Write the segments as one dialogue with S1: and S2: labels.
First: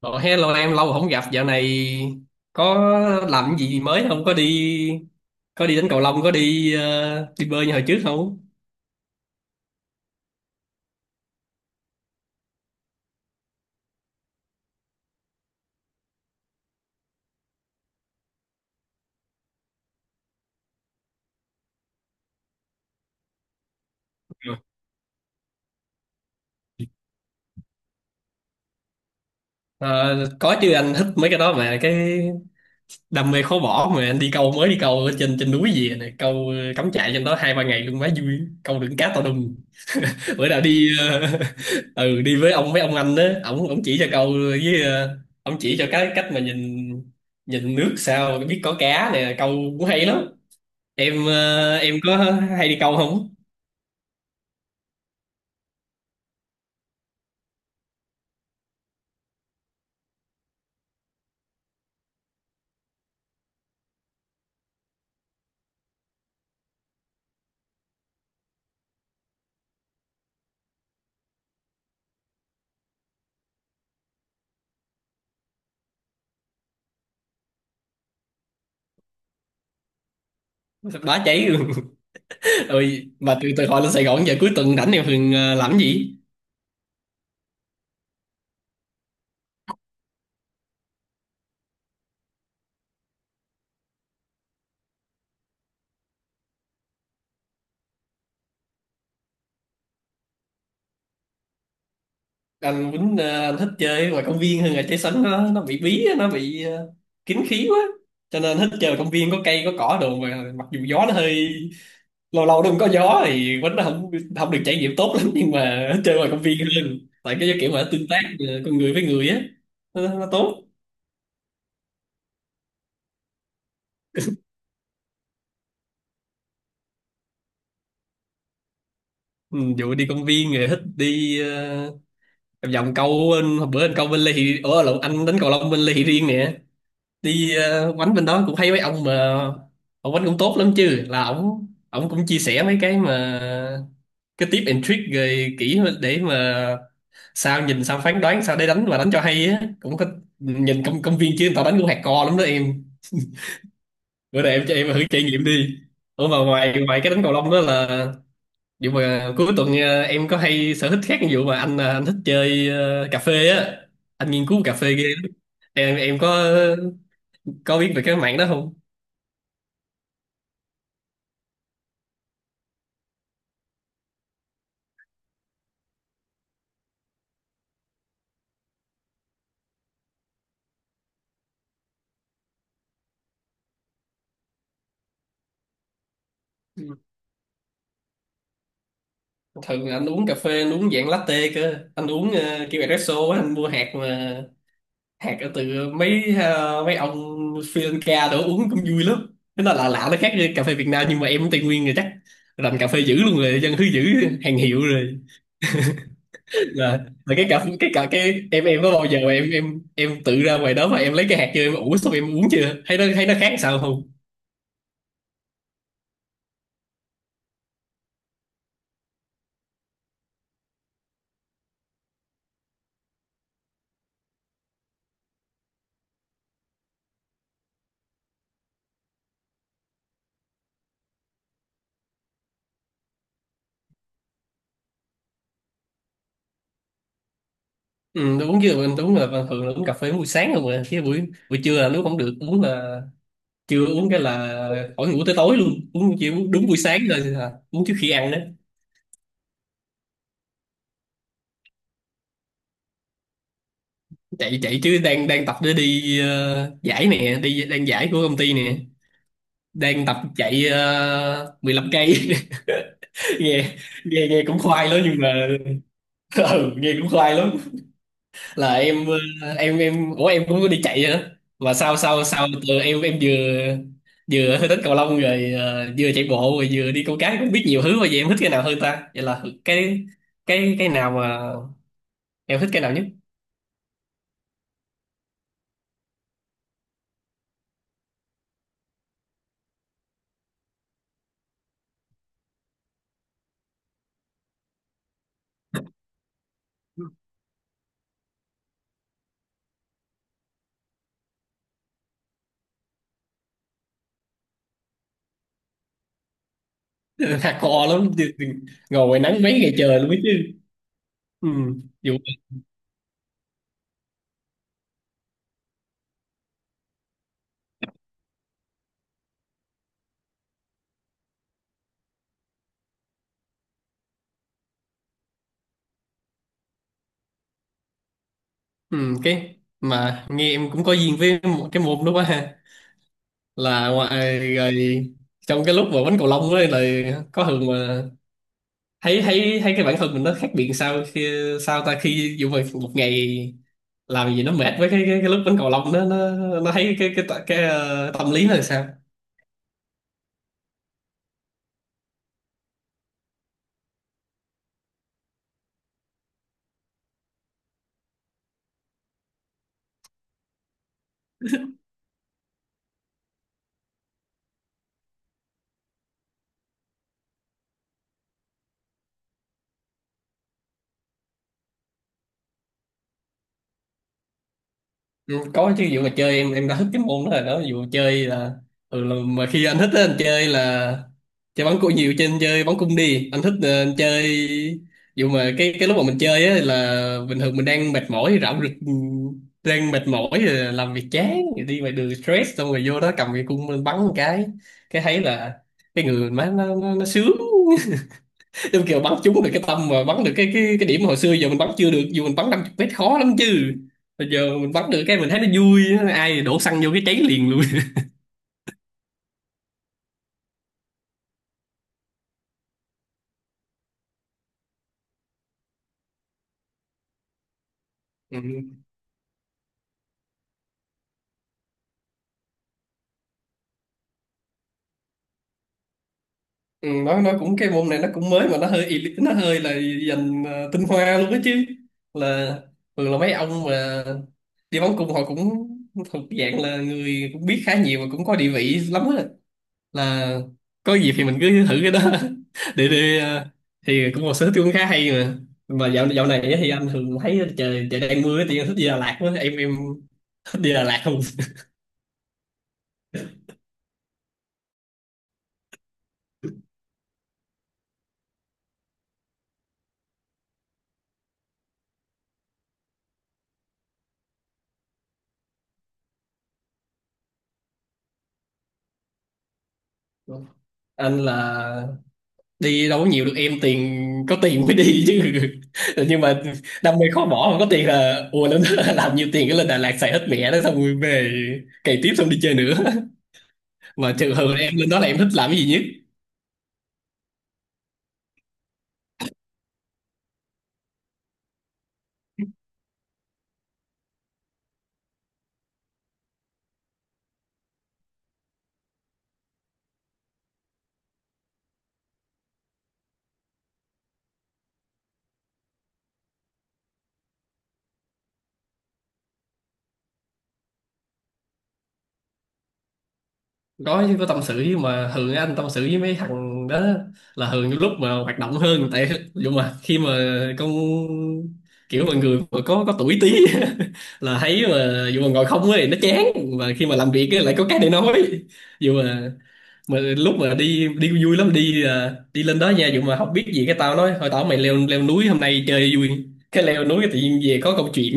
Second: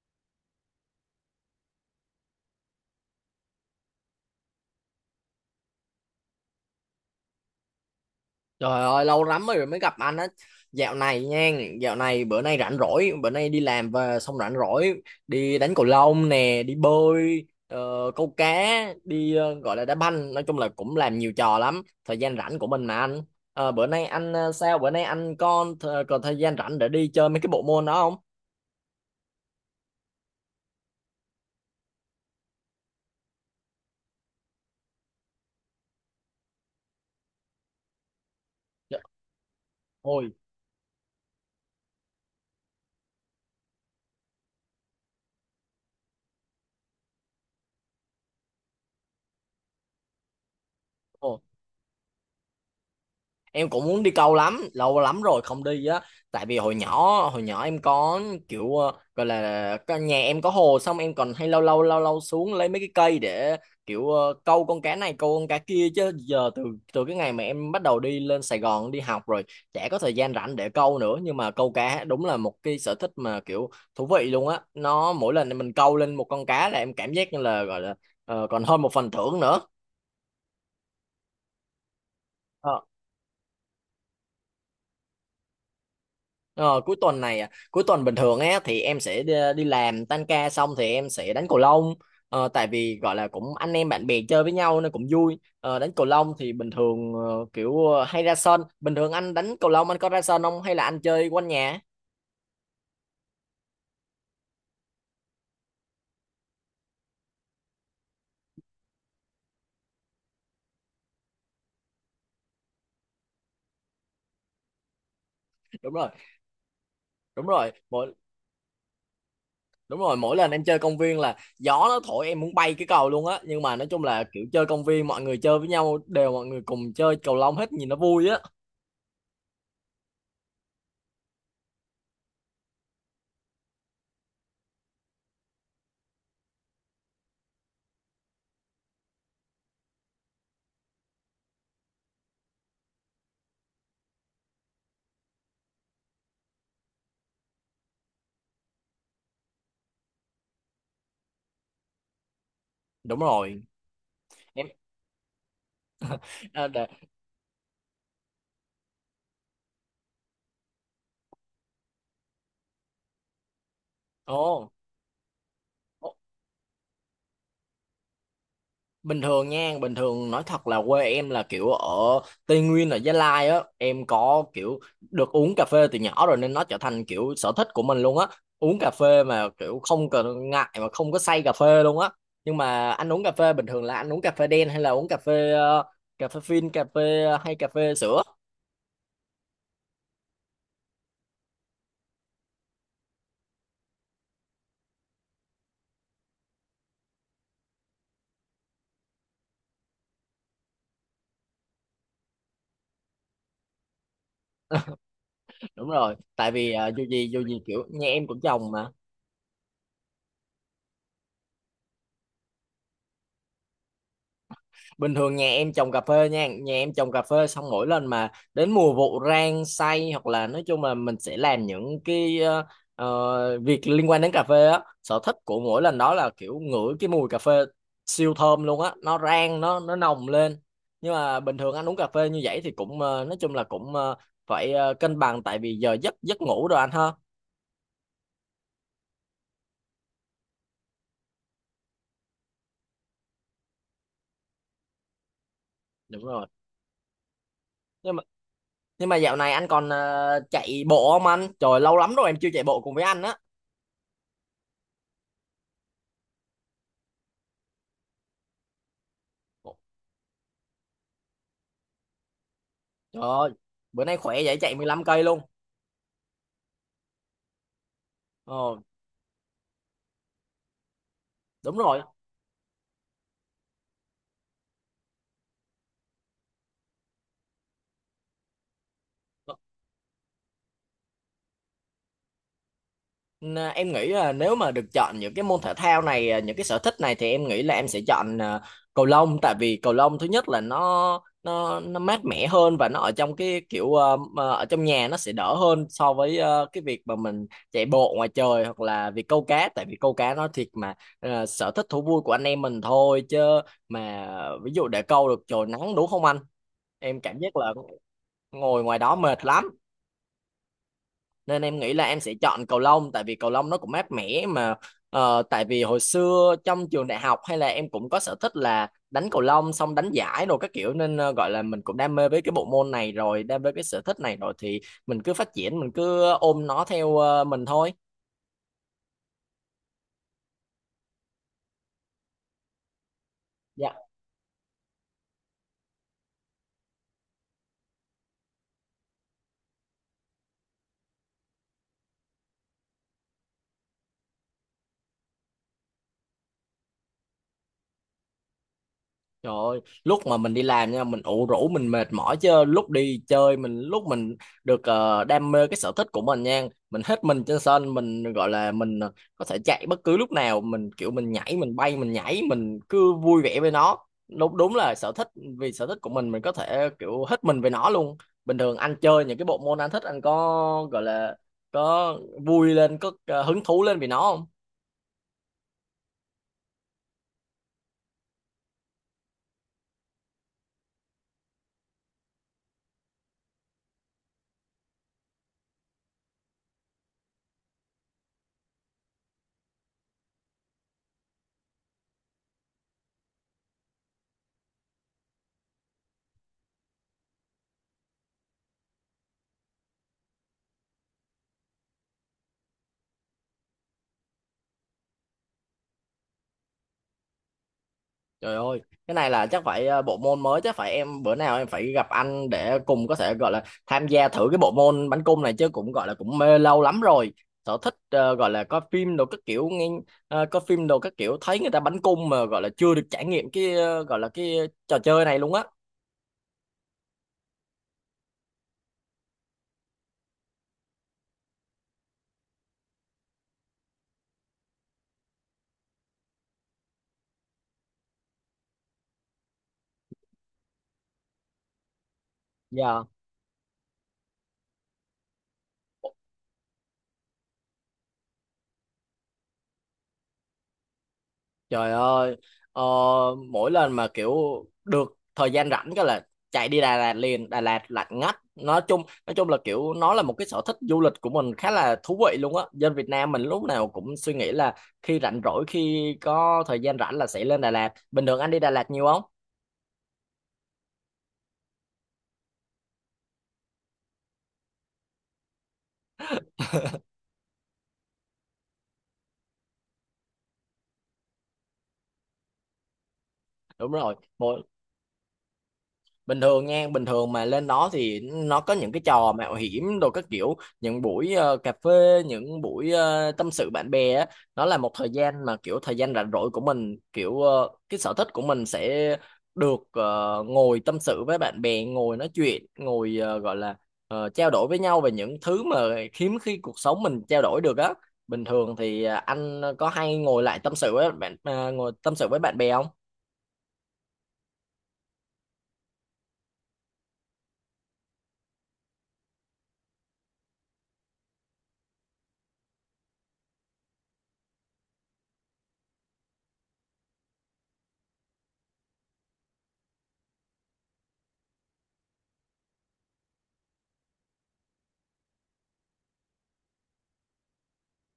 S1: Ồ, hello em, lâu rồi không gặp. Dạo này có làm cái gì mới không, có đi, có đi đánh cầu lông, có đi đi bơi như hồi trước không?
S2: Trời ơi, lâu lắm rồi mới gặp anh á. Dạo này nha. Dạo này bữa nay rảnh rỗi. Bữa nay đi làm về xong rảnh rỗi. Đi đánh cầu lông nè. Đi bơi, câu cá. Đi, gọi là đá banh. Nói chung là cũng làm nhiều trò lắm. Thời gian rảnh của mình mà anh. Bữa nay anh,
S1: Ừ.
S2: sao? Bữa nay anh còn thời gian rảnh để đi chơi mấy cái bộ môn đó không?
S1: Ờ, có chứ, anh thích mấy cái đó mà, cái đam mê khó bỏ mà. Anh đi câu, mới đi câu ở trên trên núi gì này, câu cắm trại trên đó hai ba ngày luôn, quá vui, câu được
S2: Dạ.
S1: cá to đùng.
S2: Ôi,
S1: Bữa nào đi ừ, đi với ông, mấy ông anh đó, ổng ổng chỉ cho câu với ổng chỉ cho cái cách mà nhìn, nhìn nước sao biết có cá nè, câu cũng hay lắm. Em em có hay đi câu không?
S2: em cũng muốn đi câu lắm, lâu lắm rồi không đi á. Tại vì hồi nhỏ, em có, kiểu gọi là nhà em có hồ, xong em còn hay lâu lâu xuống lấy mấy cái cây để kiểu câu con cá này, câu con cá kia. Chứ giờ từ từ cái ngày mà em bắt đầu đi lên Sài Gòn đi học rồi, chả có thời gian rảnh để câu nữa. Nhưng mà câu cá đúng là một cái sở thích mà kiểu thú vị luôn á. Nó mỗi lần mình câu lên một con cá là em cảm giác như là, gọi là còn hơn một phần thưởng nữa.
S1: Bá cháy luôn. Rồi mà từ từ hồi lên Sài Gòn, giờ cuối tuần rảnh em thường làm cái gì?
S2: Ờ, Cuối tuần này à, cuối tuần bình thường á thì em sẽ đi làm tan ca xong thì em sẽ đánh cầu lông, tại vì gọi là cũng anh em bạn bè chơi với nhau nên cũng vui. Ờ, Đánh cầu lông thì bình thường kiểu hay ra sân. Bình thường anh đánh cầu lông anh có ra sân không, hay là anh chơi quanh nhà?
S1: Anh Quýnh anh thích chơi ngoài công viên hơn là chơi sân, nó bị bí á, nó bị kín khí quá cho nên thích chơi ở công viên có cây có cỏ đồ, mà mặc dù gió nó hơi, lâu lâu nó cũng có gió thì Quýnh nó không không được trải nghiệm tốt lắm, nhưng mà
S2: Đúng rồi,
S1: chơi ngoài công viên hơn tại
S2: đúng
S1: cái kiểu
S2: rồi,
S1: mà tương tác con người với người á. nó, nó
S2: mỗi lần
S1: tốt.
S2: em chơi công viên là gió nó thổi em muốn bay cái cầu luôn á. Nhưng mà nói chung là kiểu chơi công viên mọi người chơi với nhau, đều mọi người cùng chơi cầu lông hết, nhìn nó vui á.
S1: Ừ, dụ đi công viên rồi thích đi em vòng câu bên, hôm bữa anh câu bên Lê Thị, ủa lộn, anh đánh cầu lông bên Lê Thị Riêng nè. Đi quánh bên đó cũng thấy mấy ông mà, ông quánh cũng tốt lắm chứ, là ổng ổng cũng chia sẻ mấy cái mà cái tip and trick rồi kỹ để mà sao nhìn, sao phán đoán, sao để đánh và đánh cho hay á, cũng có. Nhìn công công viên chứ người ta đánh cũng hardcore lắm đó em.
S2: Đúng rồi.
S1: Bữa nay em
S2: Em
S1: cho em thử trải nghiệm đi. Ủa mà
S2: à,
S1: ngoài
S2: để.
S1: ngoài cái đánh cầu lông đó là, vậy mà cuối tuần em có hay sở thích khác, ví dụ mà anh anh thích chơi cà phê á, anh nghiên cứu
S2: Ồ.
S1: cà phê ghê lắm. Em có biết về cái mạng đó không?
S2: Bình thường nha, bình thường nói thật là quê em là kiểu ở Tây Nguyên, ở Gia Lai á, em có kiểu được uống cà phê từ nhỏ rồi nên nó trở thành kiểu sở thích của mình luôn á. Uống cà phê mà kiểu không cần ngại mà không có say cà phê luôn á. Nhưng mà anh uống cà phê bình thường là anh uống cà phê đen hay là uống cà phê cà phê phin, cà
S1: Ừ.
S2: phê hay cà phê sữa?
S1: Thường là anh uống cà phê, anh uống dạng latte cơ, anh uống kiểu espresso á, anh mua hạt mà hạt ở từ mấy mấy ông Sri Lanka đó, uống cũng vui lắm. Thế nó là lạ lạ, nó khác với cà phê Việt Nam, nhưng mà em cũng Tây Nguyên rồi chắc rành cà phê dữ luôn rồi, dân thứ dữ hàng hiệu rồi.
S2: Đúng rồi, tại vì
S1: là
S2: dù gì
S1: là
S2: dù
S1: cái
S2: gì
S1: cảm,
S2: kiểu
S1: cái
S2: nhà
S1: cả,
S2: em cũng
S1: cái em
S2: trồng
S1: em
S2: mà.
S1: có bao giờ mà em tự ra ngoài đó mà em lấy cái hạt chưa, em ủ xong em uống chưa, thấy nó khác sao không?
S2: Bình thường nhà em trồng cà phê nha, nhà em trồng cà phê, xong mỗi lần mà đến mùa vụ rang xay hoặc là nói chung là mình sẽ làm những cái việc liên quan đến cà phê á. Sở thích của mỗi lần đó là kiểu ngửi cái mùi cà phê siêu thơm luôn á, nó rang nó nồng lên. Nhưng mà bình thường anh uống cà phê như vậy thì cũng nói chung là cũng phải cân bằng, tại vì giờ giấc, ngủ rồi, anh ha.
S1: Ừ, tôi uống chưa, mình uống là bình thường là uống cà phê buổi sáng không à, chứ buổi buổi trưa là lúc không được uống, là chưa uống cái là khỏi ngủ tới tối luôn, uống
S2: Đúng
S1: chỉ
S2: rồi.
S1: uống đúng buổi sáng rồi à, uống trước khi
S2: nhưng mà
S1: ăn đó.
S2: nhưng mà dạo này anh còn chạy bộ không anh? Trời, lâu lắm rồi em chưa chạy bộ cùng với anh á.
S1: Chạy chạy chứ, đang đang tập để đi giải nè, đi, đang giải của công ty nè, đang tập chạy 15 cây
S2: Trời ơi,
S1: nghe
S2: bữa nay
S1: nghe
S2: khỏe
S1: nghe
S2: vậy,
S1: cũng
S2: chạy mười
S1: khoai lắm
S2: lăm
S1: nhưng
S2: cây luôn.
S1: mà ừ, nghe cũng khoai lắm. Là
S2: Ờ,
S1: em em, ủa em cũng có đi chạy nữa, mà
S2: đúng
S1: sau
S2: rồi.
S1: sau sau từ em, vừa vừa hơi thích cầu lông rồi vừa chạy bộ rồi vừa đi câu cá, cũng biết nhiều thứ mà, vậy em thích cái nào hơn ta, vậy là cái, cái nào mà em thích cái nào nhất?
S2: Em nghĩ là nếu mà được chọn những cái môn thể thao này, à, những cái sở thích này, thì em nghĩ là em sẽ chọn à, cầu lông. Tại vì cầu lông thứ nhất là nó mát mẻ hơn, và nó ở trong cái kiểu mà ở trong nhà nó sẽ đỡ hơn, so với cái việc mà mình chạy bộ ngoài trời, hoặc là việc câu cá. Tại vì câu cá nó thiệt mà sở thích thú vui của anh em mình thôi chứ mà, ví dụ để câu được trời nắng, đúng không anh? Em cảm giác là
S1: Hardcore lắm,
S2: ngồi ngoài
S1: ngồi
S2: đó
S1: ngoài nắng
S2: mệt
S1: mấy
S2: lắm.
S1: ngày trời luôn biết chứ. Ừ.
S2: Nên em nghĩ là
S1: Dù
S2: em sẽ chọn cầu lông, tại vì cầu lông nó cũng mát mẻ mà tại vì hồi xưa trong trường đại học hay là em cũng có sở thích là đánh cầu lông, xong đánh giải rồi các kiểu, nên gọi là mình cũng đam mê với cái bộ môn này rồi, đam mê cái sở thích này rồi, thì mình cứ phát triển, mình cứ ôm nó theo mình thôi.
S1: ừ cái mà nghe em cũng có duyên với một cái môn đó quá ha,
S2: Dạ.
S1: là ngoài rồi. Trong cái lúc mà đánh cầu lông ấy là có thường mà thấy thấy thấy cái bản thân mình nó khác biệt sao, khi sao ta, khi dù mà một ngày làm gì nó mệt, với cái cái lúc đánh cầu lông đó nó thấy cái tâm lý nó là sao?
S2: Trời ơi, lúc mà mình đi làm nha, mình ủ rũ mình mệt mỏi, chứ lúc đi chơi mình, lúc mình được đam mê cái sở thích của mình nha, mình hết mình trên sân, mình gọi là mình có thể chạy bất cứ lúc nào, mình kiểu mình nhảy, mình bay, mình nhảy, mình cứ vui vẻ với nó. Đúng, đúng là sở thích, vì sở thích của mình có thể kiểu hết mình với nó luôn. Bình thường anh chơi những cái bộ môn anh thích, anh có gọi là có vui lên, có hứng thú lên vì nó không?
S1: Ừ, có chứ, vụ mà chơi em, đã thích cái môn đó rồi đó, vụ chơi là ừ, mà khi anh thích á, anh chơi là chơi bắn cung nhiều, trên chơi bắn cung đi, anh thích anh chơi vụ mà cái, lúc mà mình chơi á là bình thường mình đang mệt mỏi rạo rực, ừ, đang mệt mỏi rồi làm việc chán rồi đi ngoài đường stress, xong rồi vô đó cầm cái cung lên bắn một cái thấy là cái người mình má nó nó sướng, đúng kiểu bắn trúng được cái tâm mà bắn được cái, cái điểm hồi xưa giờ mình bắn chưa được, dù mình bắn 50 mét khó lắm chứ, bây giờ mình bắn được cái mình thấy nó vui, ai đổ xăng vô cái cháy liền luôn.
S2: Trời ơi, cái này là chắc phải bộ môn mới, chắc phải em bữa nào em phải gặp anh để cùng có thể gọi là tham gia thử cái bộ môn bắn cung này, chứ cũng gọi là cũng mê lâu lắm rồi. Sở thích
S1: Ừ.
S2: gọi là coi phim đồ các kiểu, nghe coi phim đồ các kiểu thấy người ta bắn cung, mà gọi là chưa được trải nghiệm cái gọi là cái trò chơi này luôn á.
S1: Ừ, nó cũng, cái môn này nó cũng mới mà nó hơi elite, nó hơi là dành tinh hoa luôn đó chứ, là thường là mấy ông mà đi bắn cung họ cũng thuộc dạng là người cũng biết khá nhiều và cũng có địa vị lắm á, là có dịp thì mình cứ thử cái đó để
S2: Dạ.
S1: đi thì cũng một sở thích cũng khá hay mà. Mà dạo dạo này á thì anh thường thấy trời trời đang mưa thì anh thích đi Đà Lạt quá, em thích đi Đà Lạt không?
S2: Trời ơi, ờ, mỗi lần mà kiểu được thời gian rảnh cái là chạy đi Đà Lạt liền. Đà Lạt lạnh ngắt. Nói chung là kiểu nó là một cái sở thích du lịch của mình khá là thú vị luôn á. Dân Việt Nam mình lúc nào cũng suy nghĩ là khi rảnh rỗi, khi có thời gian rảnh là sẽ lên Đà Lạt. Bình thường anh đi Đà Lạt nhiều không?
S1: Anh là đi đâu có nhiều được em, tiền, có tiền mới đi chứ, nhưng mà đam mê khó bỏ, không có tiền là ùa lên làm nhiều tiền cái lên Đà Lạt xài hết mẹ đó, xong rồi về cày tiếp, xong đi chơi nữa.
S2: Đúng
S1: Mà
S2: rồi.
S1: trường hợp
S2: Mỗi
S1: em lên đó là em thích làm cái gì nhất?
S2: bình thường nha, bình thường mà lên đó thì nó có những cái trò mạo hiểm đồ các kiểu, những buổi cà phê, những buổi tâm sự bạn bè á. Nó là một thời gian mà kiểu thời gian rảnh rỗi của mình, kiểu cái sở thích của mình sẽ được ngồi tâm sự với bạn bè, ngồi nói chuyện, ngồi gọi là trao đổi với nhau về những thứ mà hiếm khi cuộc sống mình trao đổi được á. Bình thường thì anh có hay ngồi lại tâm sự với bạn, ngồi tâm sự với bạn bè không?
S1: Có chứ, có tâm sự chứ, mà thường anh tâm sự với mấy thằng đó là thường những lúc mà hoạt động hơn, tại dù mà khi mà, con, kiểu mọi người mà có tuổi tí là thấy mà dù mà ngồi không ấy nó chán, mà khi mà làm việc ấy, lại có cái để nói. Dù mà, lúc mà đi, vui lắm, đi à, đi lên đó nha dù mà không biết gì, cái tao nói thôi, tao mày leo, núi hôm nay chơi vui, cái leo núi cái tự nhiên về có câu chuyện,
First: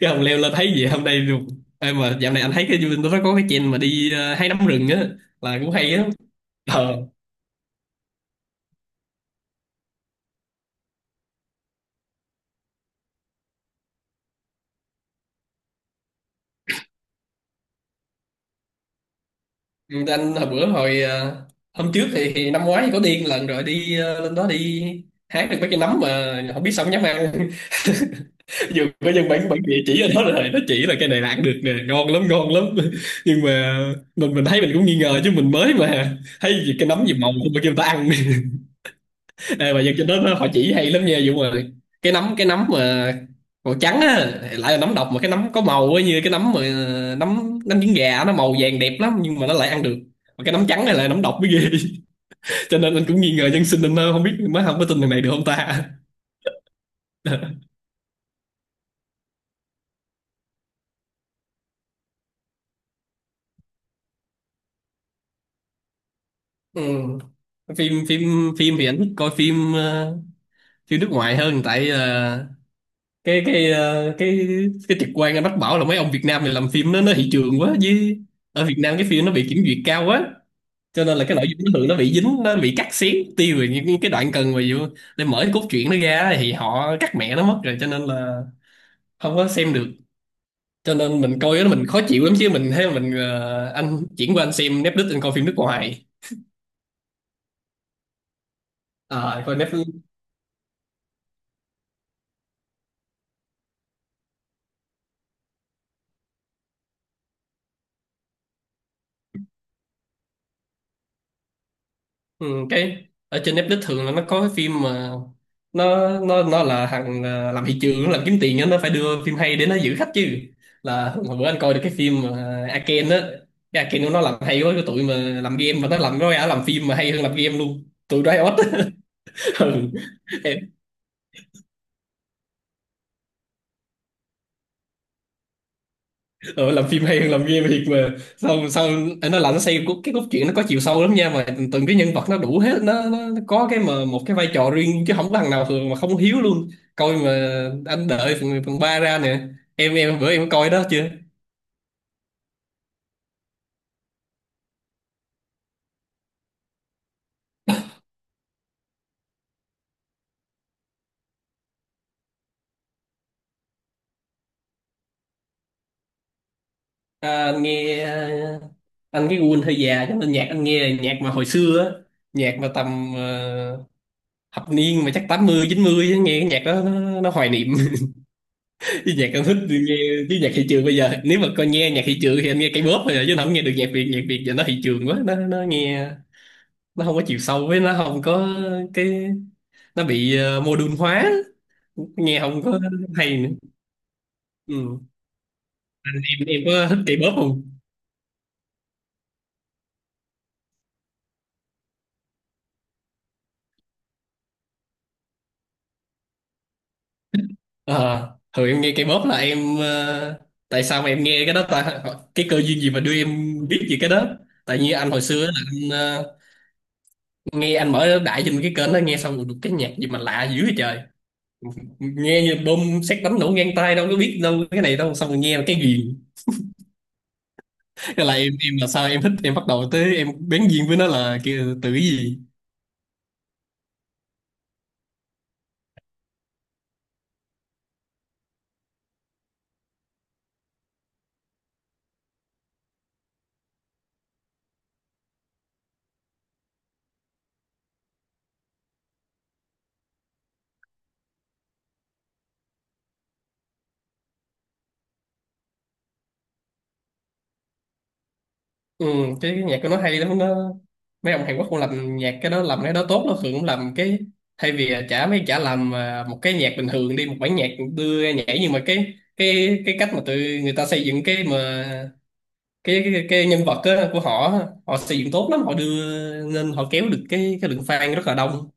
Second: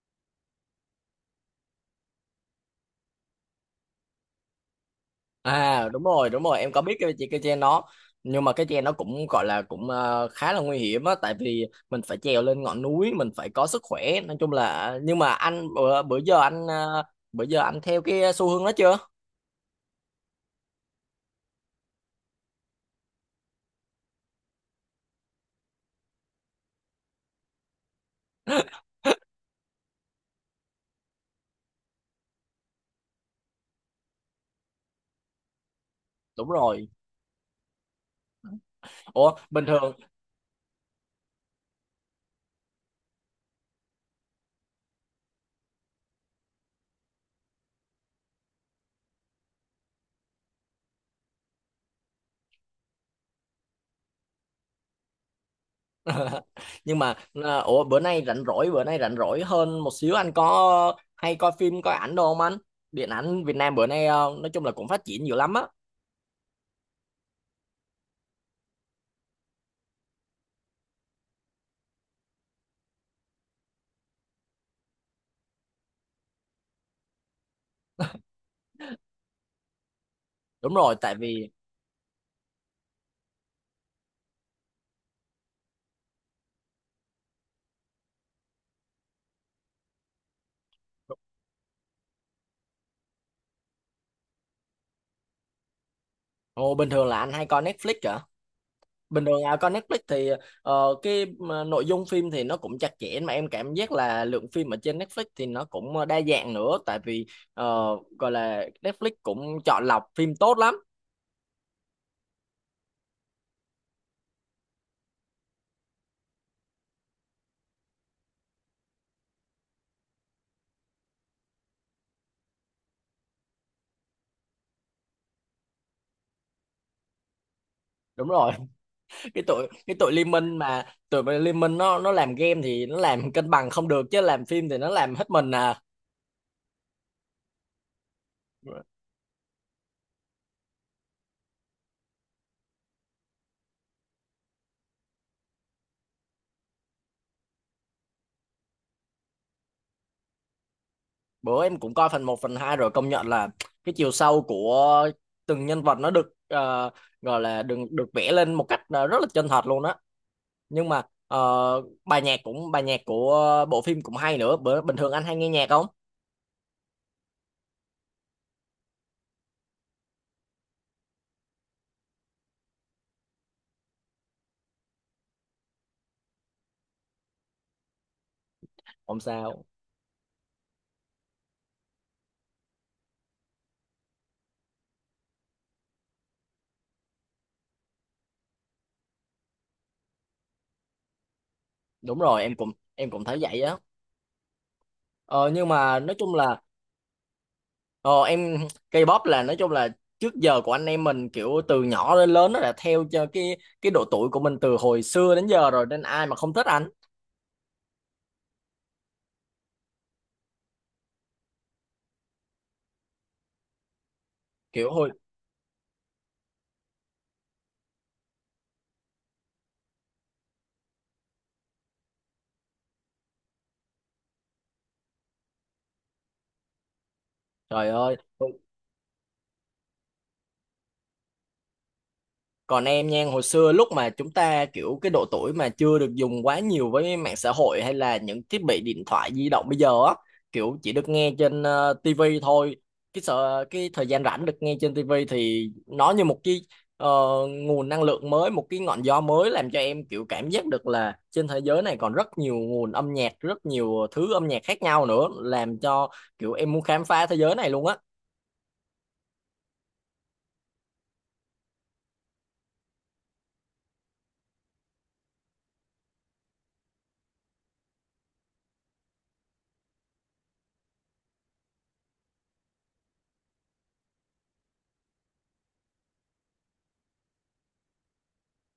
S1: cái ông leo lên thấy gì hôm nay được- Ê, mà dạo này anh thấy cái YouTube nó có cái trend mà đi hái nấm rừng á, là cũng
S2: À,
S1: hay
S2: đúng
S1: á.
S2: rồi, đúng rồi, em có
S1: Ờ.
S2: biết cái treo nó. Nhưng mà cái treo nó cũng gọi là cũng khá là nguy hiểm á, tại vì mình phải trèo lên ngọn núi, mình phải có sức khỏe. Nói chung là, nhưng mà anh bữa, bữa giờ anh bữa giờ anh theo cái xu hướng đó chưa?
S1: Ừ, anh hồi bữa, hồi hôm trước thì, năm ngoái có đi một lần rồi, đi lên đó đi hái được mấy cái nấm mà không biết sao không dám ăn. Vừa có dân bản bản địa chỉ ở đó rồi nó chỉ là cái này là ăn được nè, ngon lắm, ngon lắm. Nhưng mà mình thấy mình cũng nghi ngờ chứ, mình mới mà
S2: Đúng
S1: thấy gì
S2: rồi.
S1: cái nấm gì màu không mà kêu người ta ăn.
S2: Ủa, bình
S1: Ê, mà
S2: thường,
S1: dân trên đó họ chỉ hay lắm nha Dũng ơi, cái nấm, cái nấm mà màu trắng á lại là nấm độc, mà cái nấm có màu á như cái nấm mà nấm nấm trứng gà nó màu vàng đẹp lắm nhưng mà nó lại ăn được, mà cái nấm trắng này là nấm độc mới ghê. Cho nên anh cũng nghi ngờ dân sinh anh, không biết mới không có tin thằng này được không ta.
S2: nhưng mà ủa bữa nay rảnh rỗi, bữa nay rảnh rỗi hơn một xíu, anh có hay coi phim coi ảnh đâu không anh? Điện ảnh Việt Nam bữa nay nói chung là cũng phát triển dữ lắm á.
S1: Ừ. phim phim Phim thì anh thích coi phim phim nước ngoài hơn, tại cái, cái trực quan anh bắt bảo là mấy ông Việt Nam này làm phim nó thị trường quá, với ở Việt Nam cái phim nó bị kiểm duyệt cao quá,
S2: Đúng rồi,
S1: cho
S2: tại
S1: nên là cái nội
S2: vì
S1: dung nó thường nó bị dính, nó bị cắt xén tiêu rồi, những cái đoạn cần mà vô để mở cái cốt truyện nó ra thì họ cắt mẹ nó mất rồi, cho nên là không có xem được, cho nên mình coi đó mình khó chịu lắm chứ, mình thấy mình anh chuyển qua anh xem Netflix, anh coi phim nước ngoài.
S2: ồ, bình thường là anh hay coi Netflix. Bình
S1: À,
S2: thường à,
S1: coi
S2: coi
S1: Netflix.
S2: Netflix thì cái nội dung phim thì nó cũng chặt chẽ, mà em cảm giác là lượng phim ở trên Netflix thì nó cũng đa dạng nữa, tại vì ờ, gọi là Netflix cũng chọn lọc phim tốt lắm.
S1: Ừ, cái ở trên Netflix thường là nó có cái phim mà nó là thằng à, làm thị trường nó làm kiếm tiền á, nó phải đưa phim hay để nó giữ khách chứ, là hồi bữa anh coi được cái phim mà Arcane á, cái Arcane của nó làm hay quá, cái tụi mà làm game mà nó làm, nó ra làm phim mà hay hơn làm game luôn, tụi
S2: Đúng rồi.
S1: Riot á.
S2: Cái tụi, cái tụi Liên Minh,
S1: Ừ.
S2: mà tụi mà Liên Minh nó làm game thì nó làm cân bằng không được, chứ làm phim thì nó làm hết mình à.
S1: Ừ, làm phim hay hơn làm game thiệt mà, sao sao anh nói là nó xây cái cốt truyện nó có chiều sâu lắm nha, mà từng cái nhân vật nó đủ hết, nó có cái mà một cái vai trò riêng chứ không có thằng nào thường mà không hiếu luôn, coi mà anh đợi phần, phần 3 ra nè, em bữa em có coi đó chưa?
S2: Bữa em cũng coi phần một phần 2 rồi, công nhận là cái chiều sâu của từng nhân vật nó được gọi là được được vẽ lên một cách rất là chân thật luôn á. Nhưng mà ờ, bài nhạc cũng, bài nhạc của bộ phim cũng hay nữa. Bữa bình thường anh hay nghe nhạc không?
S1: À, anh nghe à, anh cái gu anh hơi già cho nên nhạc anh nghe là nhạc mà hồi xưa á, nhạc mà tầm à, thập niên mà chắc tám mươi chín mươi á, nghe cái nhạc đó nó hoài niệm. Cái
S2: Không
S1: nhạc anh thích
S2: sao.
S1: thì nghe, chứ nhạc thị trường bây giờ nếu mà coi nghe nhạc thị trường thì anh nghe cây pop thôi à, chứ anh không nghe được nhạc Việt, nhạc Việt giờ nó thị trường quá, nó nghe nó không có chiều sâu, với nó không có cái, nó bị modern hóa,
S2: Đúng
S1: nghe
S2: rồi, em
S1: không
S2: cũng,
S1: có
S2: em cũng
S1: hay
S2: thấy
S1: nữa.
S2: vậy á.
S1: Ừ.
S2: Ờ, nhưng mà nói
S1: Anh,
S2: chung
S1: em
S2: là
S1: em có thích K-pop không?
S2: ờ, em K-pop là nói chung là trước giờ của anh em mình, kiểu từ nhỏ đến lớn nó đã theo cho cái độ tuổi của mình từ hồi xưa đến giờ rồi, nên ai mà không thích anh.
S1: Ờ, thường em nghe cây pop là em tại sao mà em nghe cái đó ta, ờ, cái cơ duyên gì mà đưa em biết về cái đó. Tại
S2: Kiểu
S1: như
S2: hồi,
S1: anh hồi xưa là anh nghe, anh mở đại trên cái kênh đó nghe xong được cái nhạc gì mà lạ dữ vậy trời, nghe như bom sét đánh nổ ngang tai, đâu có biết đâu cái này đâu, xong rồi nghe cái gì.
S2: trời ơi.
S1: Thế là em là sao, em thích, em bắt đầu tới em bén duyên với nó là kia từ cái gì?
S2: Còn em nha, hồi xưa lúc mà chúng ta kiểu cái độ tuổi mà chưa được dùng quá nhiều với mạng xã hội hay là những thiết bị điện thoại di động bây giờ á, kiểu chỉ được nghe trên TV thôi. Cái sợ, cái thời gian rảnh được nghe trên tivi thì nó như một cái ờ, nguồn năng lượng mới, một cái ngọn gió mới, làm cho em kiểu cảm giác được là trên thế giới này còn rất nhiều nguồn âm nhạc, rất nhiều thứ âm nhạc khác nhau nữa, làm cho kiểu em muốn khám phá thế giới này luôn á.
S1: Ừ, cái nhạc của nó hay lắm, nó mấy ông Hàn Quốc cũng làm nhạc cái đó, làm cái đó tốt, nó thường cũng làm cái thay vì chả, mấy chả làm à, một cái nhạc bình thường đi, một bản nhạc đưa ra nhảy, nhưng mà cái cách mà tụi người ta xây dựng cái mà cái nhân vật á, của họ á, họ xây dựng tốt lắm, họ đưa nên họ kéo được cái lượng fan rất là đông,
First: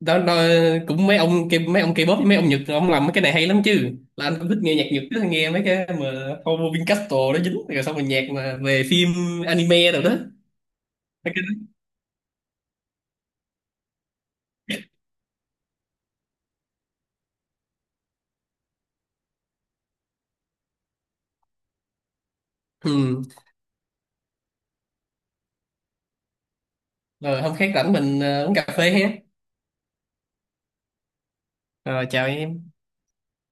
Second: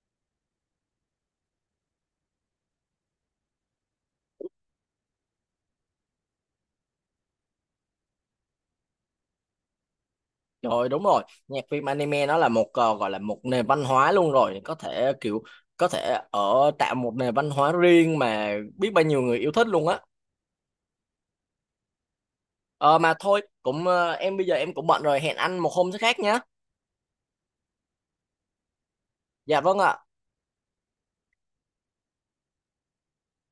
S1: đó, đó. Cũng mấy ông kia, mấy ông K-pop với mấy ông Nhật, ông làm mấy cái này hay lắm chứ, là anh cũng thích nghe nhạc Nhật, cứ nghe mấy cái mà Homo Vincastro nó dính rồi, xong rồi nhạc mà về phim anime rồi đó.
S2: Rồi đúng rồi,
S1: Mấy cái
S2: nhạc
S1: đó.
S2: phim anime nó là một gọi là một nền văn hóa luôn rồi, có thể kiểu có thể ở tạo một nền văn hóa riêng mà biết bao nhiêu người yêu thích luôn á. Ờ mà
S1: Ừ.
S2: thôi, cũng em bây giờ em cũng bận rồi, hẹn anh một hôm thứ khác nhé.
S1: Rồi hôm khác rảnh mình uống cà phê ha,
S2: Dạ vâng ạ.
S1: rồi chào em.